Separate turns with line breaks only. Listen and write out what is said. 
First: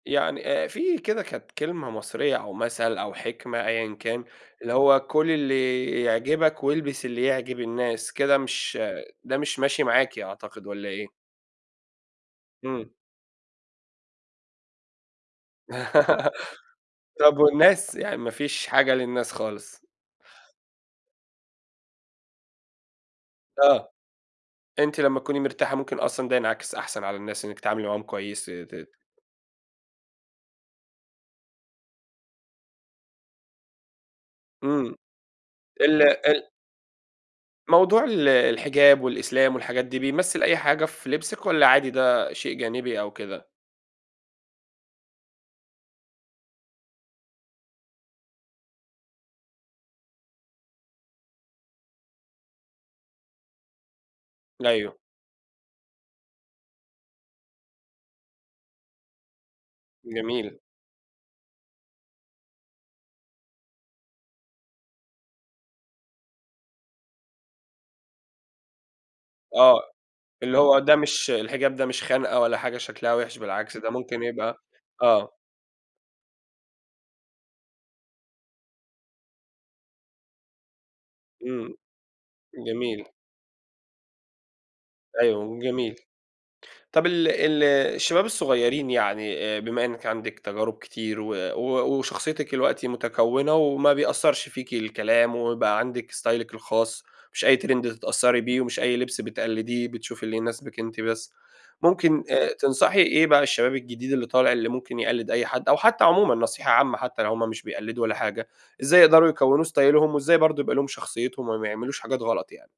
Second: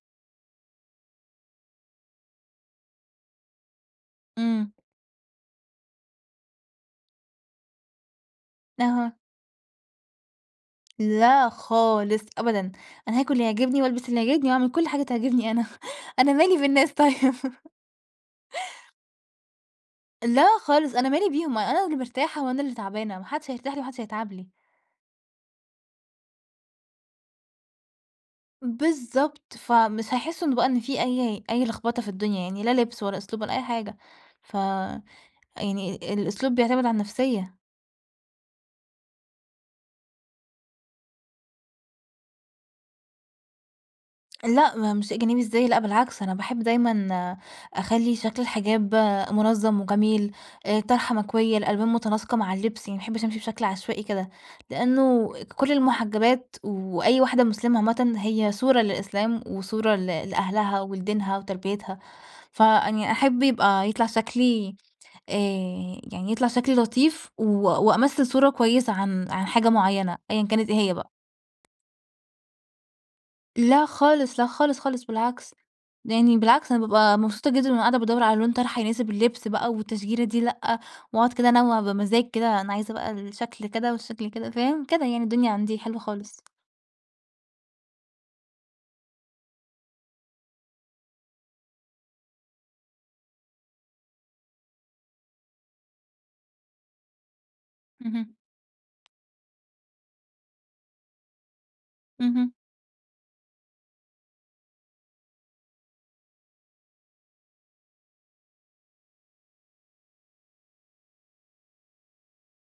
يعني آآ في كده كانت كلمة مصرية أو مثّل أو حكمة أيًا كان،
إمم
اللي هو كُل اللي يعجبك والبس اللي يعجب الناس، كده مش
أها.
ده مش ماشي معاكِ أعتقد، والّا إيه؟
لا، خالص أبدًا،
إمم.
أنا هاكُل اللي يعجبني وألبس اللي يعجبني وأعمل كُلّ حاجة تعجبني أنا أنا مالي بالناس طي
طب والناس، يعني ما فيش حاجة للناس خالص.
لا، خالص أنا مالي بيهُم. أنا واللي مرتاحة وأنا اللي تعبانة، ما حدش هيرتاح لي، وما
آه،
حدش هيتعب لي.
أنتِ لمّا تكوني مرتاحة، مُمكن أصلًا ده ينعكس أحسن على الناس، إنِك تتعاملي معاهم كويس ت تت
بالضبط، فمش هيحسّوا إن بقى إن في أي أي لخبطة في الدنيا. يعني لا لبس ولا أسلوب ولا أي حاجة. ف
إمم
يعني
ال ال
الأسلوب، بيعتمد على النفسية
موضوع ال الحجاب والإسلام والحاجات دي، بيمثل أي حاجة في لبسِك، والّا عادي ده شيء جانبي، أو كده؟
لأ، ما مش شيء جانبي إزاي لأ، بالعكس أنا باحب دايمًا أخلّي شَكْل الحجاب منظم وجميل الطرحة مكويّة، الألوان مُتناسقة مع اللبس يعني ما باحبش أمشي بشكل عشوائي كده،
أيوه.
لأنه كُلّ المحجبات وأي واحدة مسلمة عامةً هي صورة للإسلام وصورة ل
جميل.
لأهلها ولدينها وتربيتها. فيعني أحب يبقى يطلع شكلي آآ يعني يطلع شكلي لطيف و وأمثل صورة كويسة عن عن حاجة
آه،
مُعينّة. أيًا
اللي
كانت إيه
هو
هي
ده
بقى.
مش الحجاب ده مش خَنقّة، ولا حاجة شكلها وحش، بالعكس
لا
ده ممكن
خالص، لا
يبقى
خالص خالص،
آه.
بالعكس. يعني بالعكس أنا بابقى مبسوطة جدًا وأنا قاعدة بادّور على لون طرحة، يناسب اللبس بقى والتشجيرة دي لأ، وأقعد كده
إمم،
أنوّع بمزاج كده، أنا عايزة
جميل.
بقى الشكل كده، والشكل كده فاهم؟ كده يعني. الدنيا
أيوه
عندي
جميل.
حلوة خالص.
طَب ال ال الشباب الصغيرين يعني بما إنِك عندِك تجارب كتير و و وشخصيتِك دلوقتي متكونة وما بيأثّرش فيكِ الكلام ويبقى عندِك استايلِك الخاص، مش أي Trend
اهم.
تتأثّري بيه ومش أي لبس بتقلديه، بتشوفي اللي يناسبِك أنتِ بس. مُمكن
اهم.
تنصحي إيه بقى الشباب الجديد اللي طالع، اللي ممكن يقلد أي حد، أو حتى عمومًا نصيحة عامة، حتى لو هُم مش بيقلدوا ولا حاجة. إزاي يقدروا يكوّنوا استايلهم وإزاي برضه يبقى لهم شخصيتهم، وما يعملوش حاجات غلط يعني؟